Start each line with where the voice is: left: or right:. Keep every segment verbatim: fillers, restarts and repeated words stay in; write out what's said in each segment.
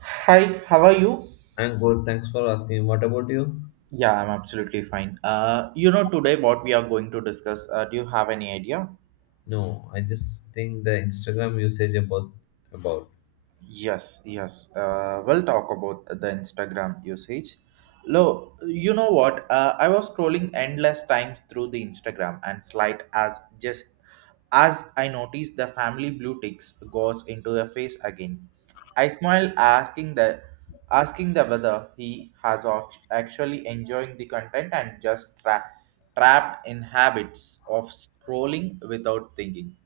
right: Hi, how are you?
left: I'm good. Thanks for asking. What about you?
right: Yeah, I'm absolutely fine. Uh, you know, today what we are going to discuss, uh, do you have any idea?
left: No, I just think the Instagram usage about about
right: Yes, yes. Uh, we'll talk about the Instagram usage. Lo, you know what? Uh, I was scrolling endless times through the Instagram and slide as just as I noticed the family blue ticks goes into the face again, I smile asking the asking the whether he has au- actually enjoying the content and just tra- trapped in habits of scrolling without thinking.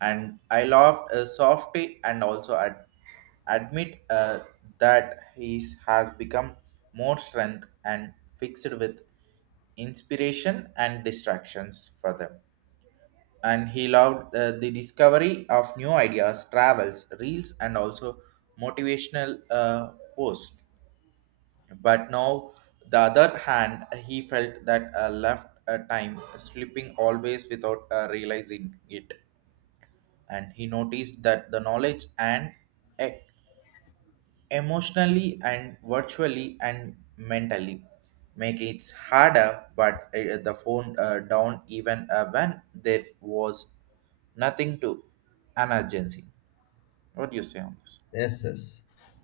right: And I laughed uh, softly and also ad- admit uh, that he has become more strength and fixed with inspiration and distractions for them and he loved uh, the discovery of new ideas, travels, reels, and also motivational uh, posts. But now, the other hand, he felt that uh, left uh, time slipping always without uh, realizing it, and he noticed that the knowledge and e- emotionally and virtually and mentally make it harder but uh, the phone uh, down even uh, when there was nothing to an urgency. What do you say on this?
left: yes, yes.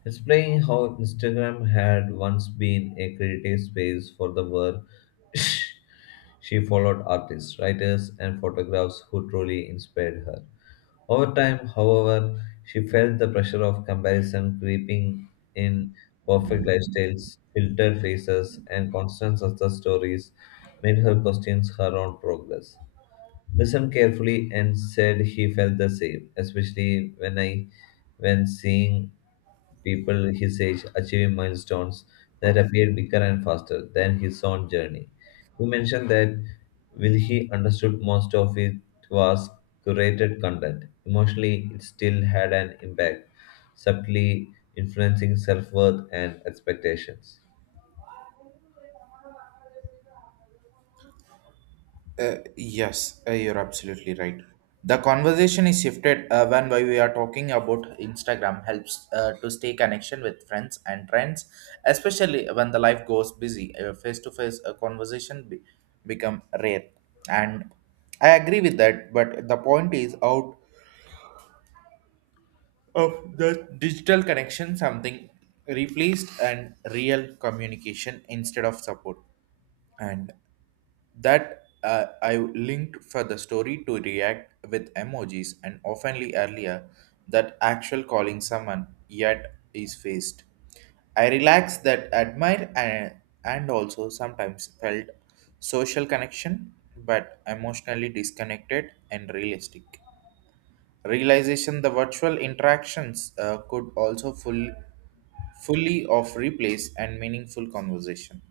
left: It's playing how Instagram had once been a creative space for the world. She followed artists, writers, and photographers who truly inspired her. Over time, however, she felt the pressure of comparison creeping in, perfect lifestyles, filtered faces, and constant success stories made her question her own progress listened carefully and said he felt the same, especially when I when seeing people his age achieving milestones that appeared bigger and faster than his own journey. He mentioned that while he understood most of it was curated content. Emotionally, it still had an impact, subtly influencing self worth and expectations.
right: Uh, yes, uh, you're absolutely right. The conversation is shifted uh, when we are talking about Instagram helps uh, to stay connection with friends and trends, especially when the life goes busy. Face to face conversation be- become rare, and I agree with that. But the point is out of the digital connection, something replaced and real communication instead of support and that uh, I linked for the story to react with emojis and oftenly earlier that actual calling someone yet is faced. I relaxed that admire and, and also sometimes felt social connection but emotionally disconnected and realistic. Realization the virtual interactions uh, could also full, fully of replace and meaningful conversation.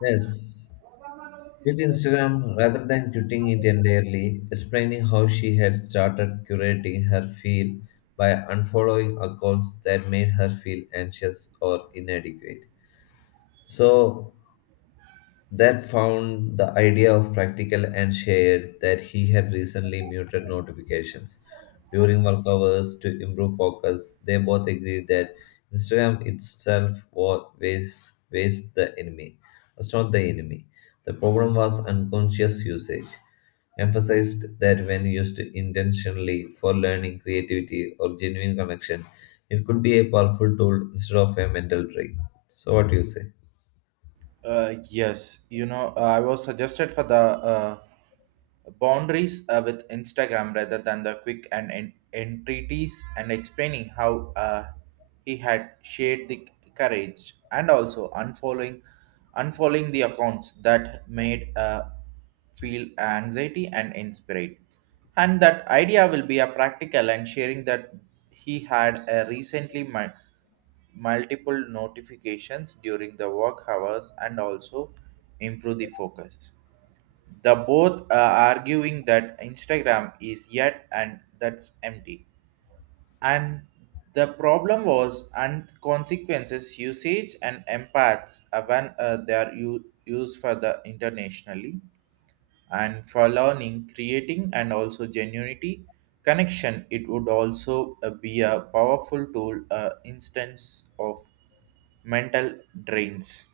left: Yes, with Instagram, rather than quitting it entirely, explaining how she had started curating her feed by unfollowing accounts that made her feel anxious or inadequate. So that found the idea of practical and shared that he had recently muted notifications during work hours to improve focus. They both agreed that Instagram itself was was the enemy, was not the enemy. The problem was unconscious usage. Emphasized that when used intentionally for learning, creativity, or genuine connection, it could be a powerful tool instead of a mental trick. So, what do you say?
right: Uh, yes, you know, uh, I was suggested for the uh, boundaries uh, with Instagram rather than the quick and en- entreaties and explaining how uh, he had shared the courage and also unfollowing unfollowing the accounts that made uh, feel anxiety and inspired. And that idea will be a practical and sharing that he had a recently mind multiple notifications during the work hours and also improve the focus. The both are arguing that Instagram is yet and that's empty. And the problem was and consequences usage and empaths uh, when uh, they are u- used for the internationally and for learning, creating and also genuinity connection. It would also uh, be a powerful tool, uh, instance of mental drains.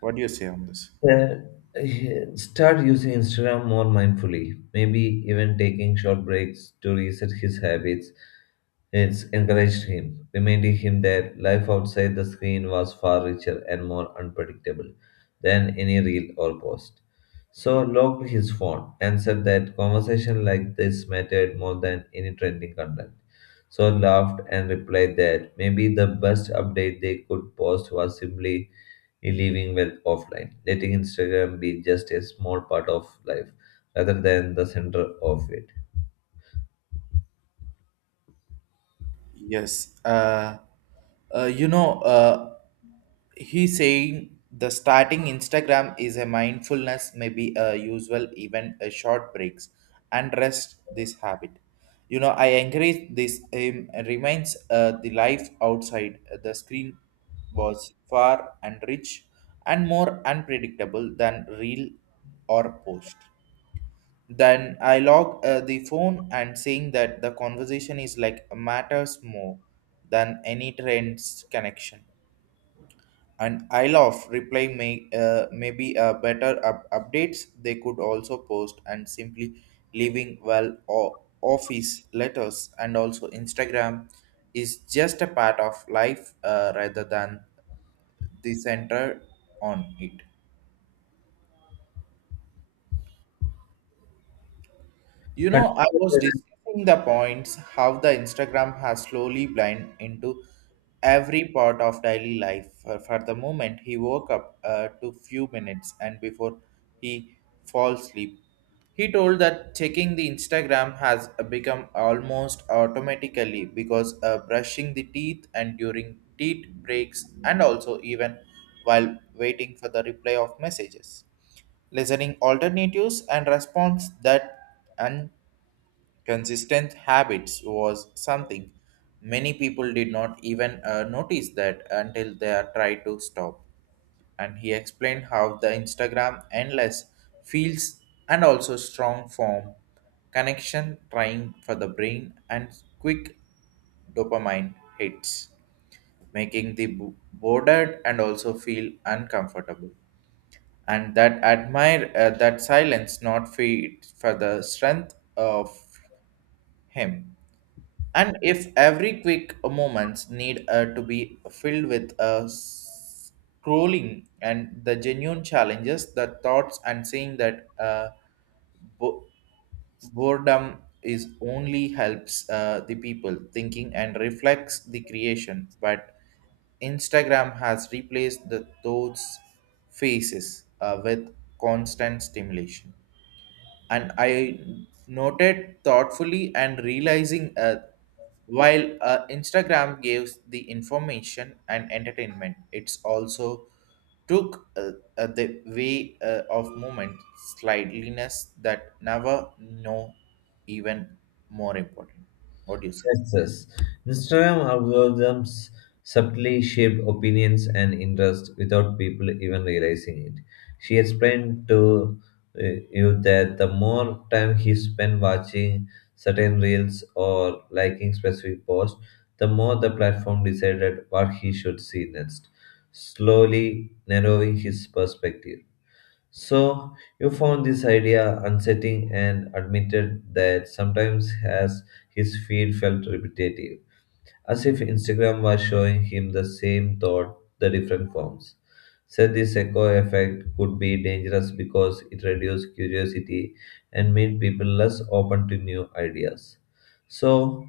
right: What do you say on this?
left: Uh, Start using Instagram more mindfully, maybe even taking short breaks to reset his habits. It's encouraged him, reminding him that life outside the screen was far richer and more unpredictable than any reel or post. So locked his phone and said that conversation like this mattered more than any trending content. So laughed and replied that maybe the best update they could post was simply in living well offline, letting Instagram be just a small part of life rather than the center of it.
right: Yes. Uh, uh, you know, uh, he's saying the starting Instagram is a mindfulness, maybe a usual, even a short breaks, and rest this habit. You know, I encourage this um, remains uh, the life outside uh, the screen was far and rich and more unpredictable than real or post. Then I log uh, the phone and saying that the conversation is like matters more than any trends connection. And I love reply may uh, maybe uh, better up- updates they could also post and simply leaving well o- office letters and also Instagram is just a part of life uh, rather than the center on it. You know,
left: Content.
right: I was discussing the points how the Instagram has slowly blend into every part of daily life. For, for the moment he woke up uh, to few minutes and before he falls asleep, he told that checking the Instagram has become almost automatically because uh, brushing the teeth and during teeth breaks and also even while waiting for the reply of messages listening alternatives and response that consistent habits was something many people did not even uh, notice that until they are tried to stop. And he explained how the Instagram endless feels and also strong form connection trying for the brain and quick dopamine hits, making the bo- bored and also feel uncomfortable. And that admire uh, that silence not fit for the strength of him and if every quick moments need uh, to be filled with uh, scrolling and the genuine challenges, the thoughts and saying that uh, bo- boredom is only helps uh, the people thinking and reflects the creation, but Instagram has replaced the thoughts faces uh, with constant stimulation. And I noted thoughtfully and realizing uh, while uh, Instagram gives the information and entertainment, it's also took uh, uh, the way uh, of movement slightliness that never know even more important. What do you say?
left: Yes, yes. Instagram algorithms subtly shape opinions and interests without people even realizing it. She explained to uh, you that the more time he spent watching certain reels or liking specific posts, the more the platform decided what he should see next, slowly narrowing his perspective. So, you found this idea unsettling and admitted that sometimes has his feed felt repetitive, as if Instagram was showing him the same thought, the different forms. Said this echo effect could be dangerous because it reduced curiosity and made people less open to new ideas. So,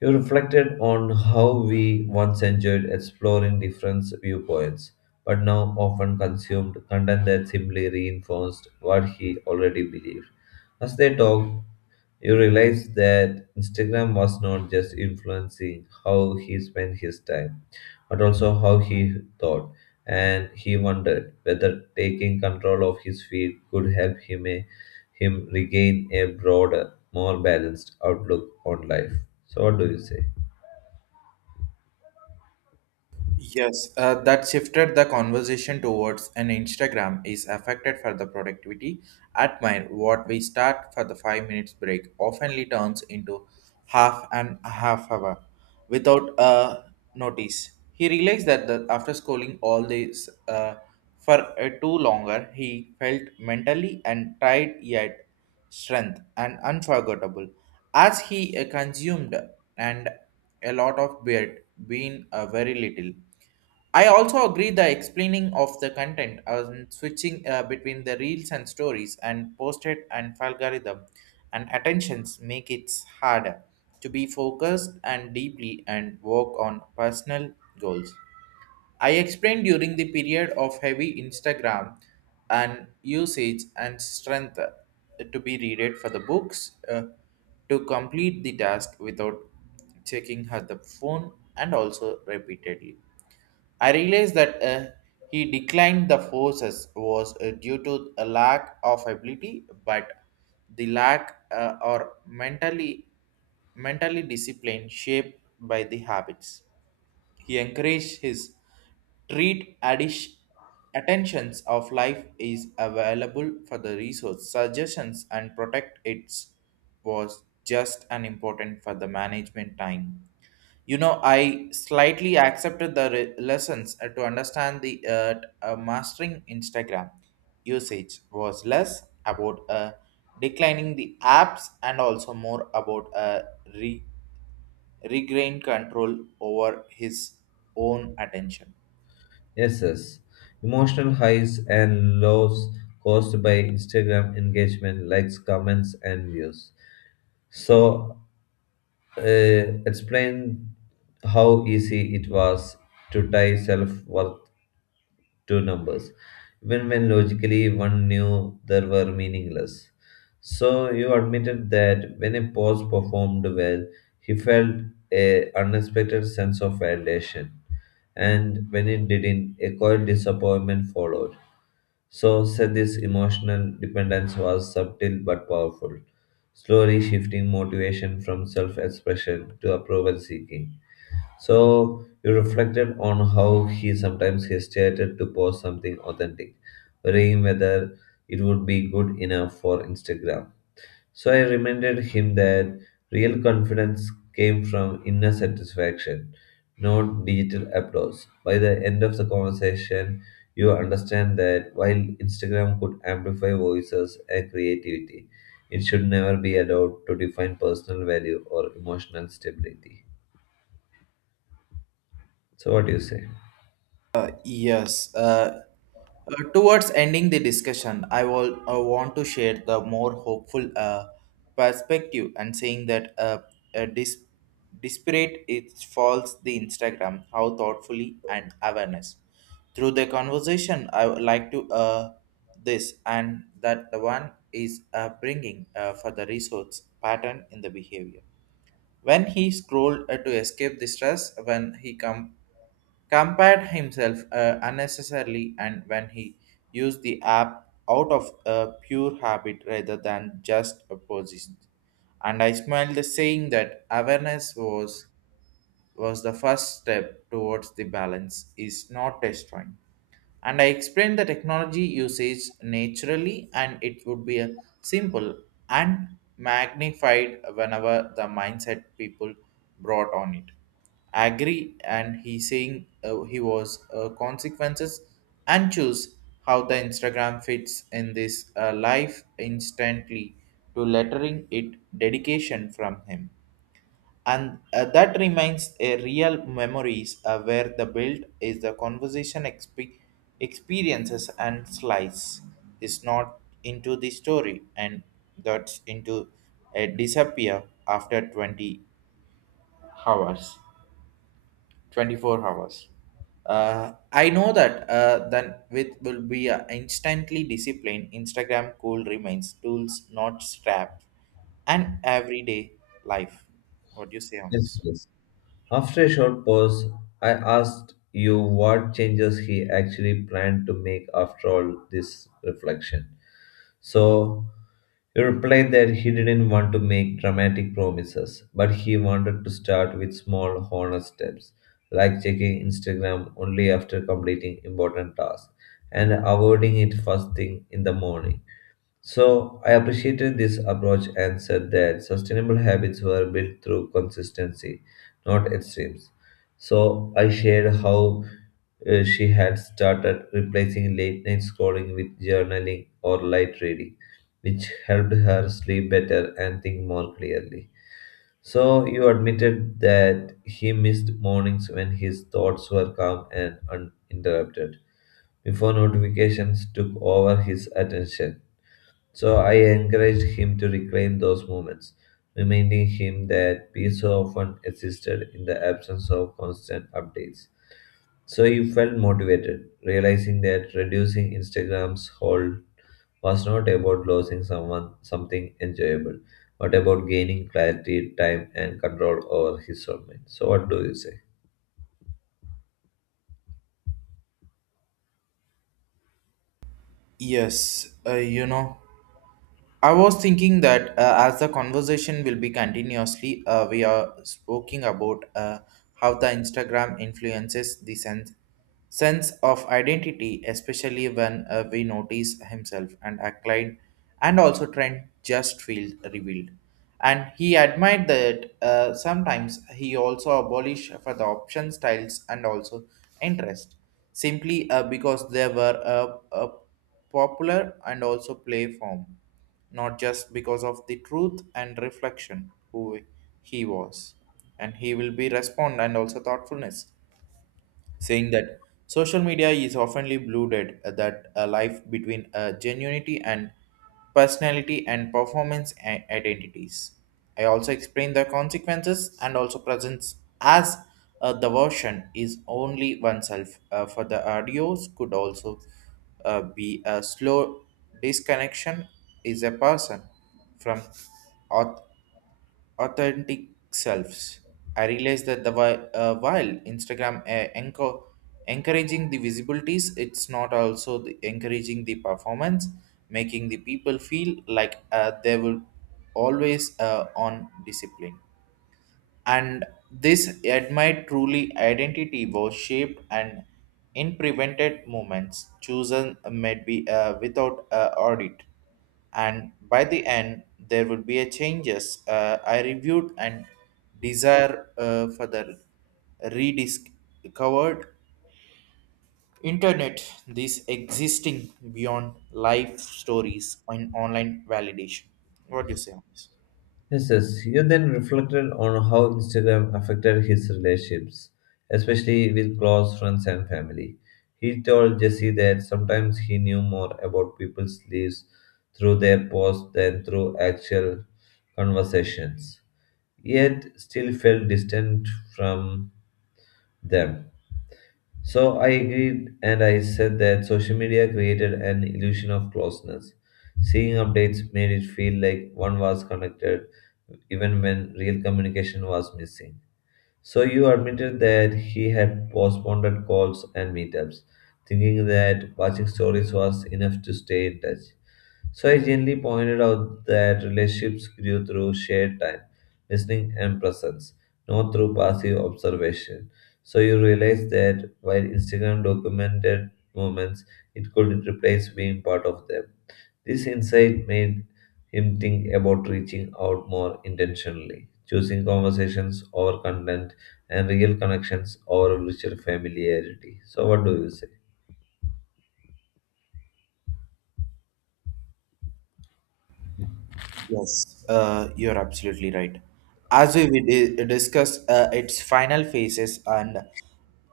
left: he reflected on how we once enjoyed exploring different viewpoints, but now often consumed content that simply reinforced what he already believed. As they talked, you realized that Instagram was not just influencing how he spent his time, but also how he thought. And he wondered whether taking control of his feed could help him, him regain a broader, more balanced outlook on life. So, what do you say?
right: Yes, uh, that shifted the conversation towards an Instagram is affected for the productivity. Admire what we start for the five minutes break oftenly turns into half and a half hour without a notice. He realized that the, after scrolling all this uh, for uh, too longer, he felt mentally and tired yet strength, and unforgettable. As he uh, consumed and a lot of beard being uh, very little. I also agree the explaining of the content and switching uh, between the reels and stories and posted and algorithm and attentions make it harder to be focused and deeply and work on personal goals. I explained during the period of heavy Instagram and usage and strength uh, to be readed for the books uh, to complete the task without checking her the phone and also repeatedly. I realized that uh, he declined the forces was uh, due to a lack of ability, but the lack uh, or mentally mentally discipline shaped by the habits. He encouraged his treat addish- attentions of life is available for the research suggestions and protect its was just an important for the management time. You know, I slightly accepted the re- lessons uh, to understand the uh, t- uh, mastering Instagram usage was less about uh, declining the apps and also more about uh, re- regain control over his own attention.
left: Yes, yes. Emotional highs and lows caused by Instagram engagement, likes, comments, and views. So, uh, explain how easy it was to tie self worth to numbers, even when logically one knew they were meaningless. So you admitted that when a pause performed well, he felt a unexpected sense of validation, and when it didn't, a quiet disappointment followed. So said this emotional dependence was subtle but powerful, slowly shifting motivation from self-expression to approval seeking. So you reflected on how he sometimes hesitated to post something authentic, worrying whether it would be good enough for Instagram. So I reminded him that real confidence came from inner satisfaction, not digital applause. By the end of the conversation, you understand that while Instagram could amplify voices and creativity, it should never be allowed to define personal value or emotional stability. So, what do you say?
right: Uh, yes. Uh, uh, towards ending the discussion, I will I want to share the more hopeful uh, perspective and saying that uh, uh, dis- disparate it falls the Instagram how thoughtfully and awareness through the conversation I would like to uh, this and that the one is uh, bringing uh, for the resource pattern in the behavior when he scrolled uh, to escape the stress when he come compared himself uh, unnecessarily and when he used the app out of a pure habit rather than just a position. And I smiled, saying that awareness was was the first step towards the balance is not destroying. And I explained the technology usage naturally, and it would be a simple and magnified whenever the mindset people brought on it. I agree, and he saying uh, he was uh, consequences and choose how the Instagram fits in this uh, life instantly to lettering it dedication from him and uh, that remains a real memories uh, where the build is the conversation exp- experiences and slice is not into the story and that's into a disappear after twenty hours twenty four hours. uh, I know that uh, then with will be uh, instantly disciplined. Instagram cool remains tools not strap and everyday life. What do you say on
left: Yes,
right: this?
left: yes. After a short pause, I asked you what changes he actually planned to make after all this reflection. So you replied that he didn't want to make dramatic promises, but he wanted to start with small, honest steps, like checking Instagram only after completing important tasks and avoiding it first thing in the morning. So I appreciated this approach and said that sustainable habits were built through consistency, not extremes. So I shared how uh, she had started replacing late night scrolling with journaling or light reading, which helped her sleep better and think more clearly. So you admitted that he missed mornings when his thoughts were calm and uninterrupted, before notifications took over his attention. So I encouraged him to reclaim those moments, reminding him that peace so often existed in the absence of constant updates. So he felt motivated, realizing that reducing Instagram's hold was not about losing someone something enjoyable, but about gaining clarity, time, and control over his own mind. So what do you say?
right: Yes, uh, you know. I was thinking that uh, as the conversation will be continuously, uh, we are speaking about uh, how the Instagram influences the sense sense of identity, especially when uh, we notice himself and acclaim, and also trend just feel revealed. And he admired that uh, sometimes he also abolished for the option styles and also interest, simply uh, because they were a, a popular and also play form not just because of the truth and reflection who he was and he will be respond and also thoughtfulness saying that social media is oftenly blurred uh, that a life between uh, genuinity and personality and performance i- identities. I also explain the consequences and also presents as uh, the version is only oneself. Uh, for the audios could also uh, be a slow disconnection is a person from auth- authentic selves. I realized that the whi- uh, while Instagram uh, enco- encouraging the visibilities, it's not also the encouraging the performance, making the people feel like uh, they will always uh, on discipline and this admired truly identity was shaped and in prevented movements chosen may be uh, without uh, audit and by the end there will be a changes uh, I reviewed and desire uh, further rediscovered internet this existing beyond life stories and online validation. What do you say on this?
left: Yes, yes. You then reflected on how Instagram affected his relationships, especially with close friends and family. He told Jesse that sometimes he knew more about people's lives through their posts than through actual conversations, yet still felt distant from them. So I agreed and I said that social media created an illusion of closeness. Seeing updates made it feel like one was connected even when real communication was missing. So you admitted that he had postponed calls and meetups, thinking that watching stories was enough to stay in touch. So I gently pointed out that relationships grew through shared time, listening, and presence, not through passive observation. So you realize that while Instagram documented moments, it couldn't replace being part of them. This insight made him think about reaching out more intentionally, choosing conversations over content and real connections over virtual familiarity. So, what do you say?
right: Yes, uh, you're absolutely right. As we di- discussed uh, its final phases, and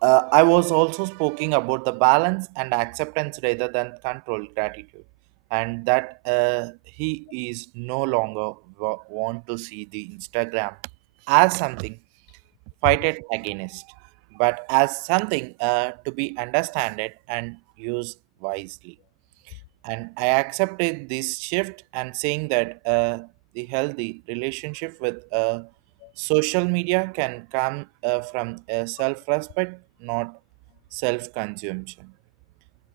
right: uh, I was also speaking about the balance and acceptance rather than control, gratitude, and that uh, he is no longer wa- want to see the Instagram as something fighted against, but as something uh, to be understood and used wisely and I accepted this shift and saying that uh, the healthy relationship with uh, social media can come uh, from uh, self-respect not self-consumption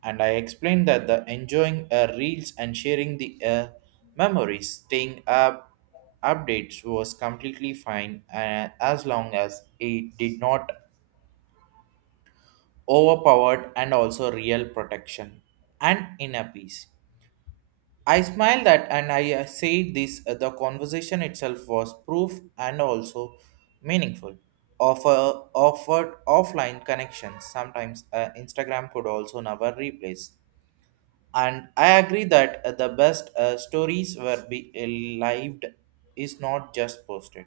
right: and I explained that the enjoying uh, reels and sharing the uh, memories staying up updates was completely fine uh, as long as it did not overpowered and also real protection and inner peace. I smiled at and I uh, said this uh, the conversation itself was proof and also meaningful of a offered offline connections. Sometimes uh, Instagram could also never replace. And I agree that uh, the best uh, stories were be uh, lived is not just posted.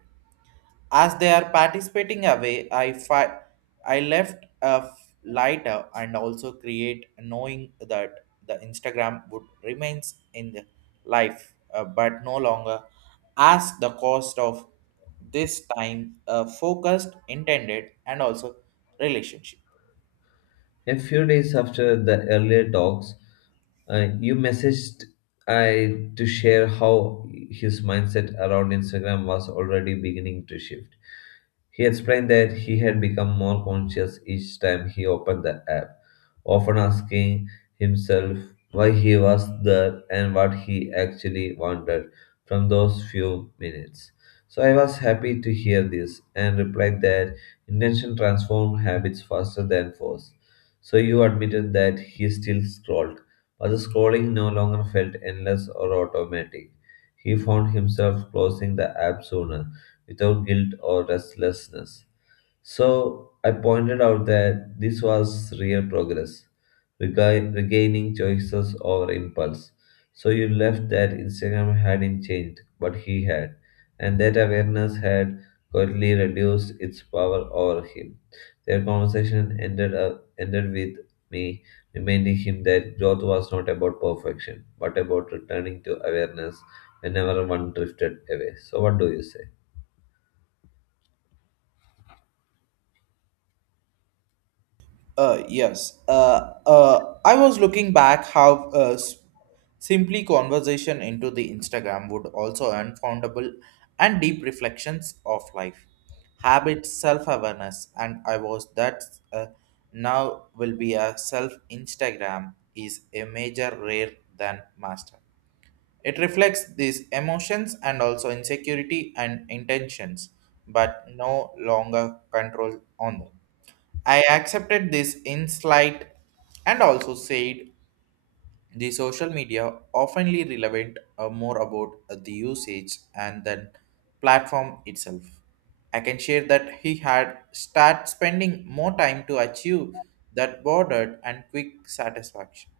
right: As they are participating away, I fi- I left a f- lighter and also create knowing that the Instagram would remains in the life, uh, but no longer as the cost of this time uh, focused, intended, and also relationship.
left: A few days after the earlier talks, uh, you messaged I to share how his mindset around Instagram was already beginning to shift. He explained that he had become more conscious each time he opened the app, often asking himself why he was there and what he actually wanted from those few minutes. So I was happy to hear this and replied that intention transforms habits faster than force so you admitted that he still scrolled, but the scrolling no longer felt endless or automatic. He found himself closing the app sooner, without guilt or restlessness. So I pointed out that this was real progress, rega- regaining choices over impulse. So you left that Instagram hadn't changed, but he had, and that awareness had quietly reduced its power over him. Their conversation ended up ended with me reminding him that growth was not about perfection, but about returning to awareness whenever one drifted away. So what do you say?
right: Uh, yes. Uh, uh, I was looking back how uh, s- simply conversation into the Instagram would also unfoundable and deep reflections of life, habits, self-awareness, and I was that uh, now will be a self Instagram is a major rare than master. It reflects these emotions and also insecurity and intentions, but no longer control on them. I accepted this insight and also said the social media oftenly relevant uh, more about uh, the usage and then platform itself. I can share that he had start spending more time to achieve that bordered and quick satisfaction.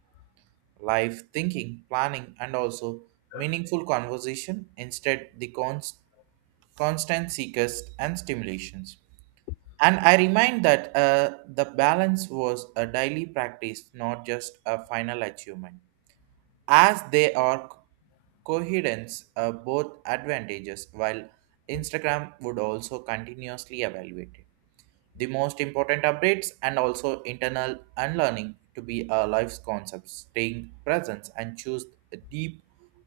right: Life thinking, planning and also meaningful conversation instead the const- constant seekers and stimulations. And I remind that uh, the balance was a daily practice, not just a final achievement, as they are coherence uh, both advantages. While Instagram would also continuously evaluate it. The most important updates and also internal unlearning to be a life's concept, staying present and choose deep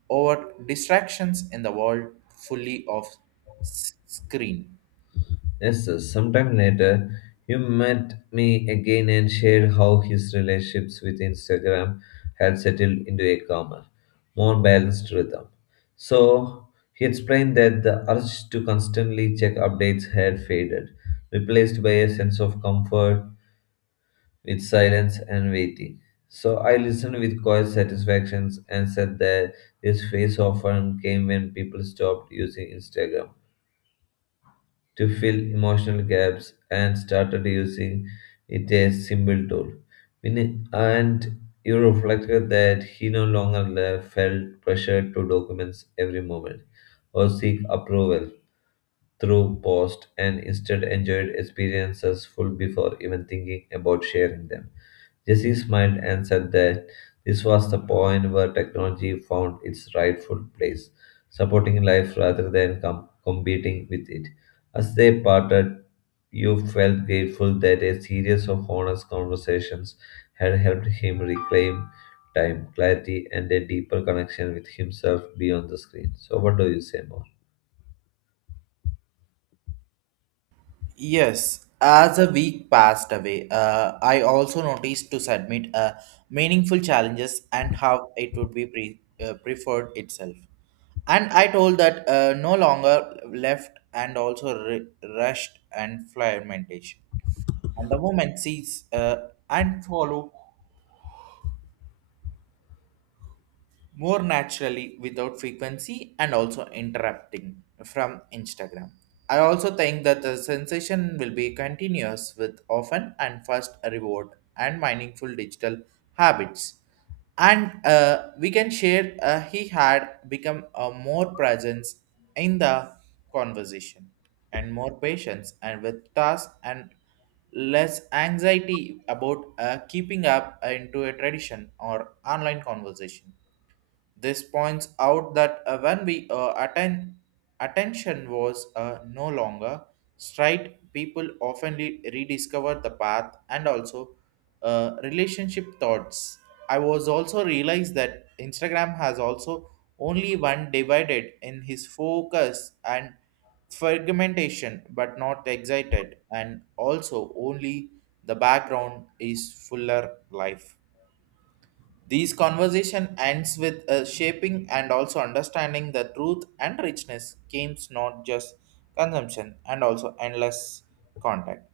right: over distractions in the world fully of s- screen.
left: Yes, sir. Sometime later, you met me again and shared how his relationships with Instagram had settled into a calmer, more balanced rhythm. So, he explained that the urge to constantly check updates had faded, replaced by a sense of comfort with silence and waiting. So, I listened with quiet satisfaction and said that this phase often came when people stopped using Instagram to fill emotional gaps and started using it as a symbol tool. When- And you reflected that he no longer le- felt pressure to document every moment or seek approval through post and instead enjoyed experiences full before even thinking about sharing them. Jesse smiled and said that this was the point where technology found its rightful place, supporting life rather than com- competing with it. As they parted, you felt grateful that a series of honest conversations had helped him reclaim time, clarity, and a deeper connection with himself beyond the screen. So, what do you say more?
right: Yes, as a week passed away, uh, I also noticed to submit uh, meaningful challenges and how it would be pre- uh, preferred itself. And I told that uh, no longer left and also re- rushed and fragmentation. And the moment sees uh, and follow more naturally without frequency and also interrupting from Instagram. I also think that the sensation will be continuous with often and fast reward and meaningful digital habits. And uh, we can share uh, he had become a more presence in the conversation and more patience and with tasks and less anxiety about uh, keeping up into a tradition or online conversation. This points out that uh, when we uh, atten- attention was uh, no longer straight, people often re- rediscover the path and also uh, relationship thoughts. I was also realized that Instagram has also only one divided in his focus and fragmentation, but not excited, and also only the background is fuller life. These conversation ends with a shaping and also understanding the truth and richness games not just consumption and also endless contact.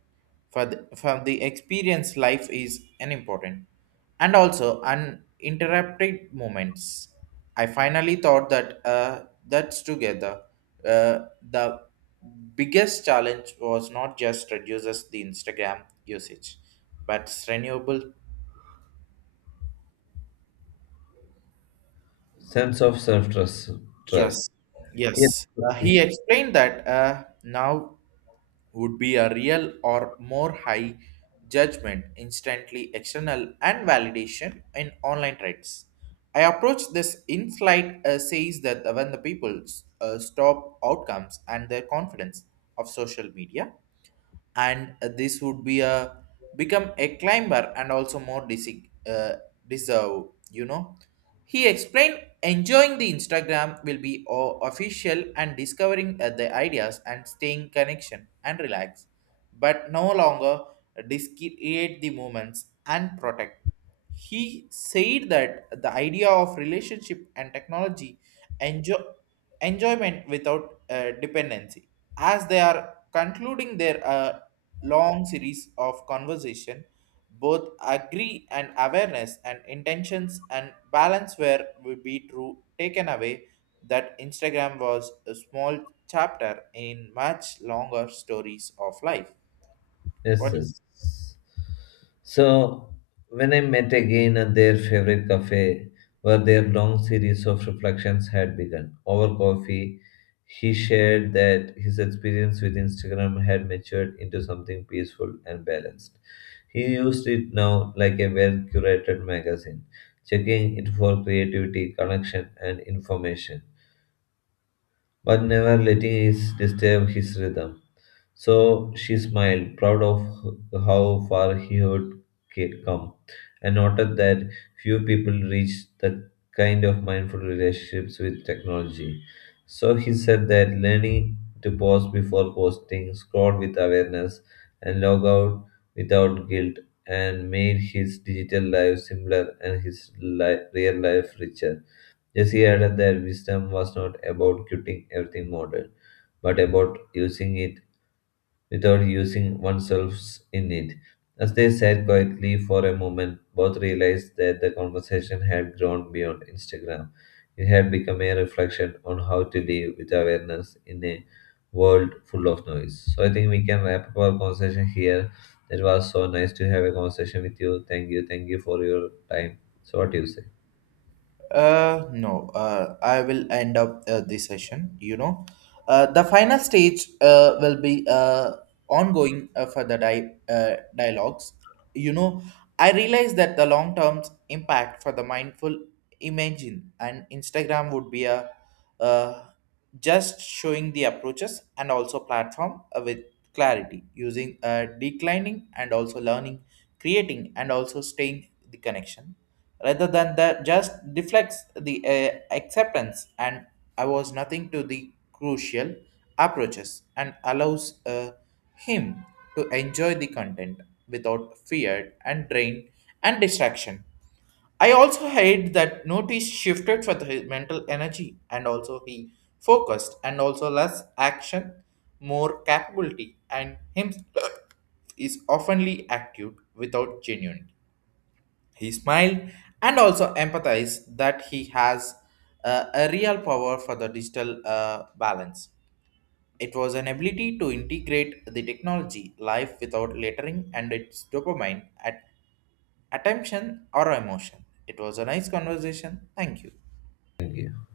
right: For the, for the experience, life is an important and also uninterrupted moments. I finally thought that uh, that's together. Uh, the biggest challenge was not just reduces the Instagram usage, but renewable.
left: Sense of self trust. Trust.
right: Yes,
left: Yes,
right: yes. Uh, he explained that uh, now would be a real or more high judgment, instantly external and validation in online trades. I approach this insight uh, says that when the people uh, stop outcomes and their confidence of social media and uh, this would be a become a climber and also more dis- uh, deserve you know he explained enjoying the instagram will be o- official and discovering uh, the ideas and staying connection and relax but no longer discreate the moments and protect. He said that the idea of relationship and technology enjoy enjoyment without uh, dependency. As they are concluding their uh, long series of conversation, both agree and awareness and intentions and balance were would be true taken away that Instagram was a small chapter in much longer stories of life.
left: yes,
right: What do you?
left: yes. So when I met again at their favorite cafe, where their long series of reflections had begun over coffee, he shared that his experience with Instagram had matured into something peaceful and balanced. He used it now like a well curated magazine, checking it for creativity, connection, and information, but never letting it disturb his rhythm. So she smiled, proud of h- how far he had ca- come, and noted that few people reach the kind of mindful relationships with technology. So he said that learning to pause before posting, scroll with awareness, and log out without guilt, and made his digital life simpler and his li- real life richer. Jesse added that wisdom was not about quitting everything modern, but about using it without using oneself in it. As they sat quietly for a moment, both realized that the conversation had grown beyond Instagram. It had become a reflection on how to live with awareness in a world full of noise. So I think we can wrap up our conversation here. It was so nice to have a conversation with you. Thank you. Thank you for your time. So what do you say?
right: Uh, no, uh, I will end up uh, this session. You know, uh, the final stage uh, will be uh, ongoing uh, for the di- uh, dialogues. You know, I realize that the long term impact for the mindful imagine and Instagram would be a uh, just showing the approaches and also platform uh, with clarity using uh, declining and also learning, creating and also staying the connection rather than the just deflects the uh, acceptance and I was nothing to the crucial approaches and allows uh, him to enjoy the content without fear and drain and distraction. I also hate that notice shifted for the, his mental energy and also he focused and also less action, more capability and him is oftenly active without genuine. He smiled and also empathized that he has uh, a real power for the digital uh, balance. It was an ability to integrate the technology life without littering and its dopamine at attention or emotion. It was a nice conversation. Thank you.
left: Thank you.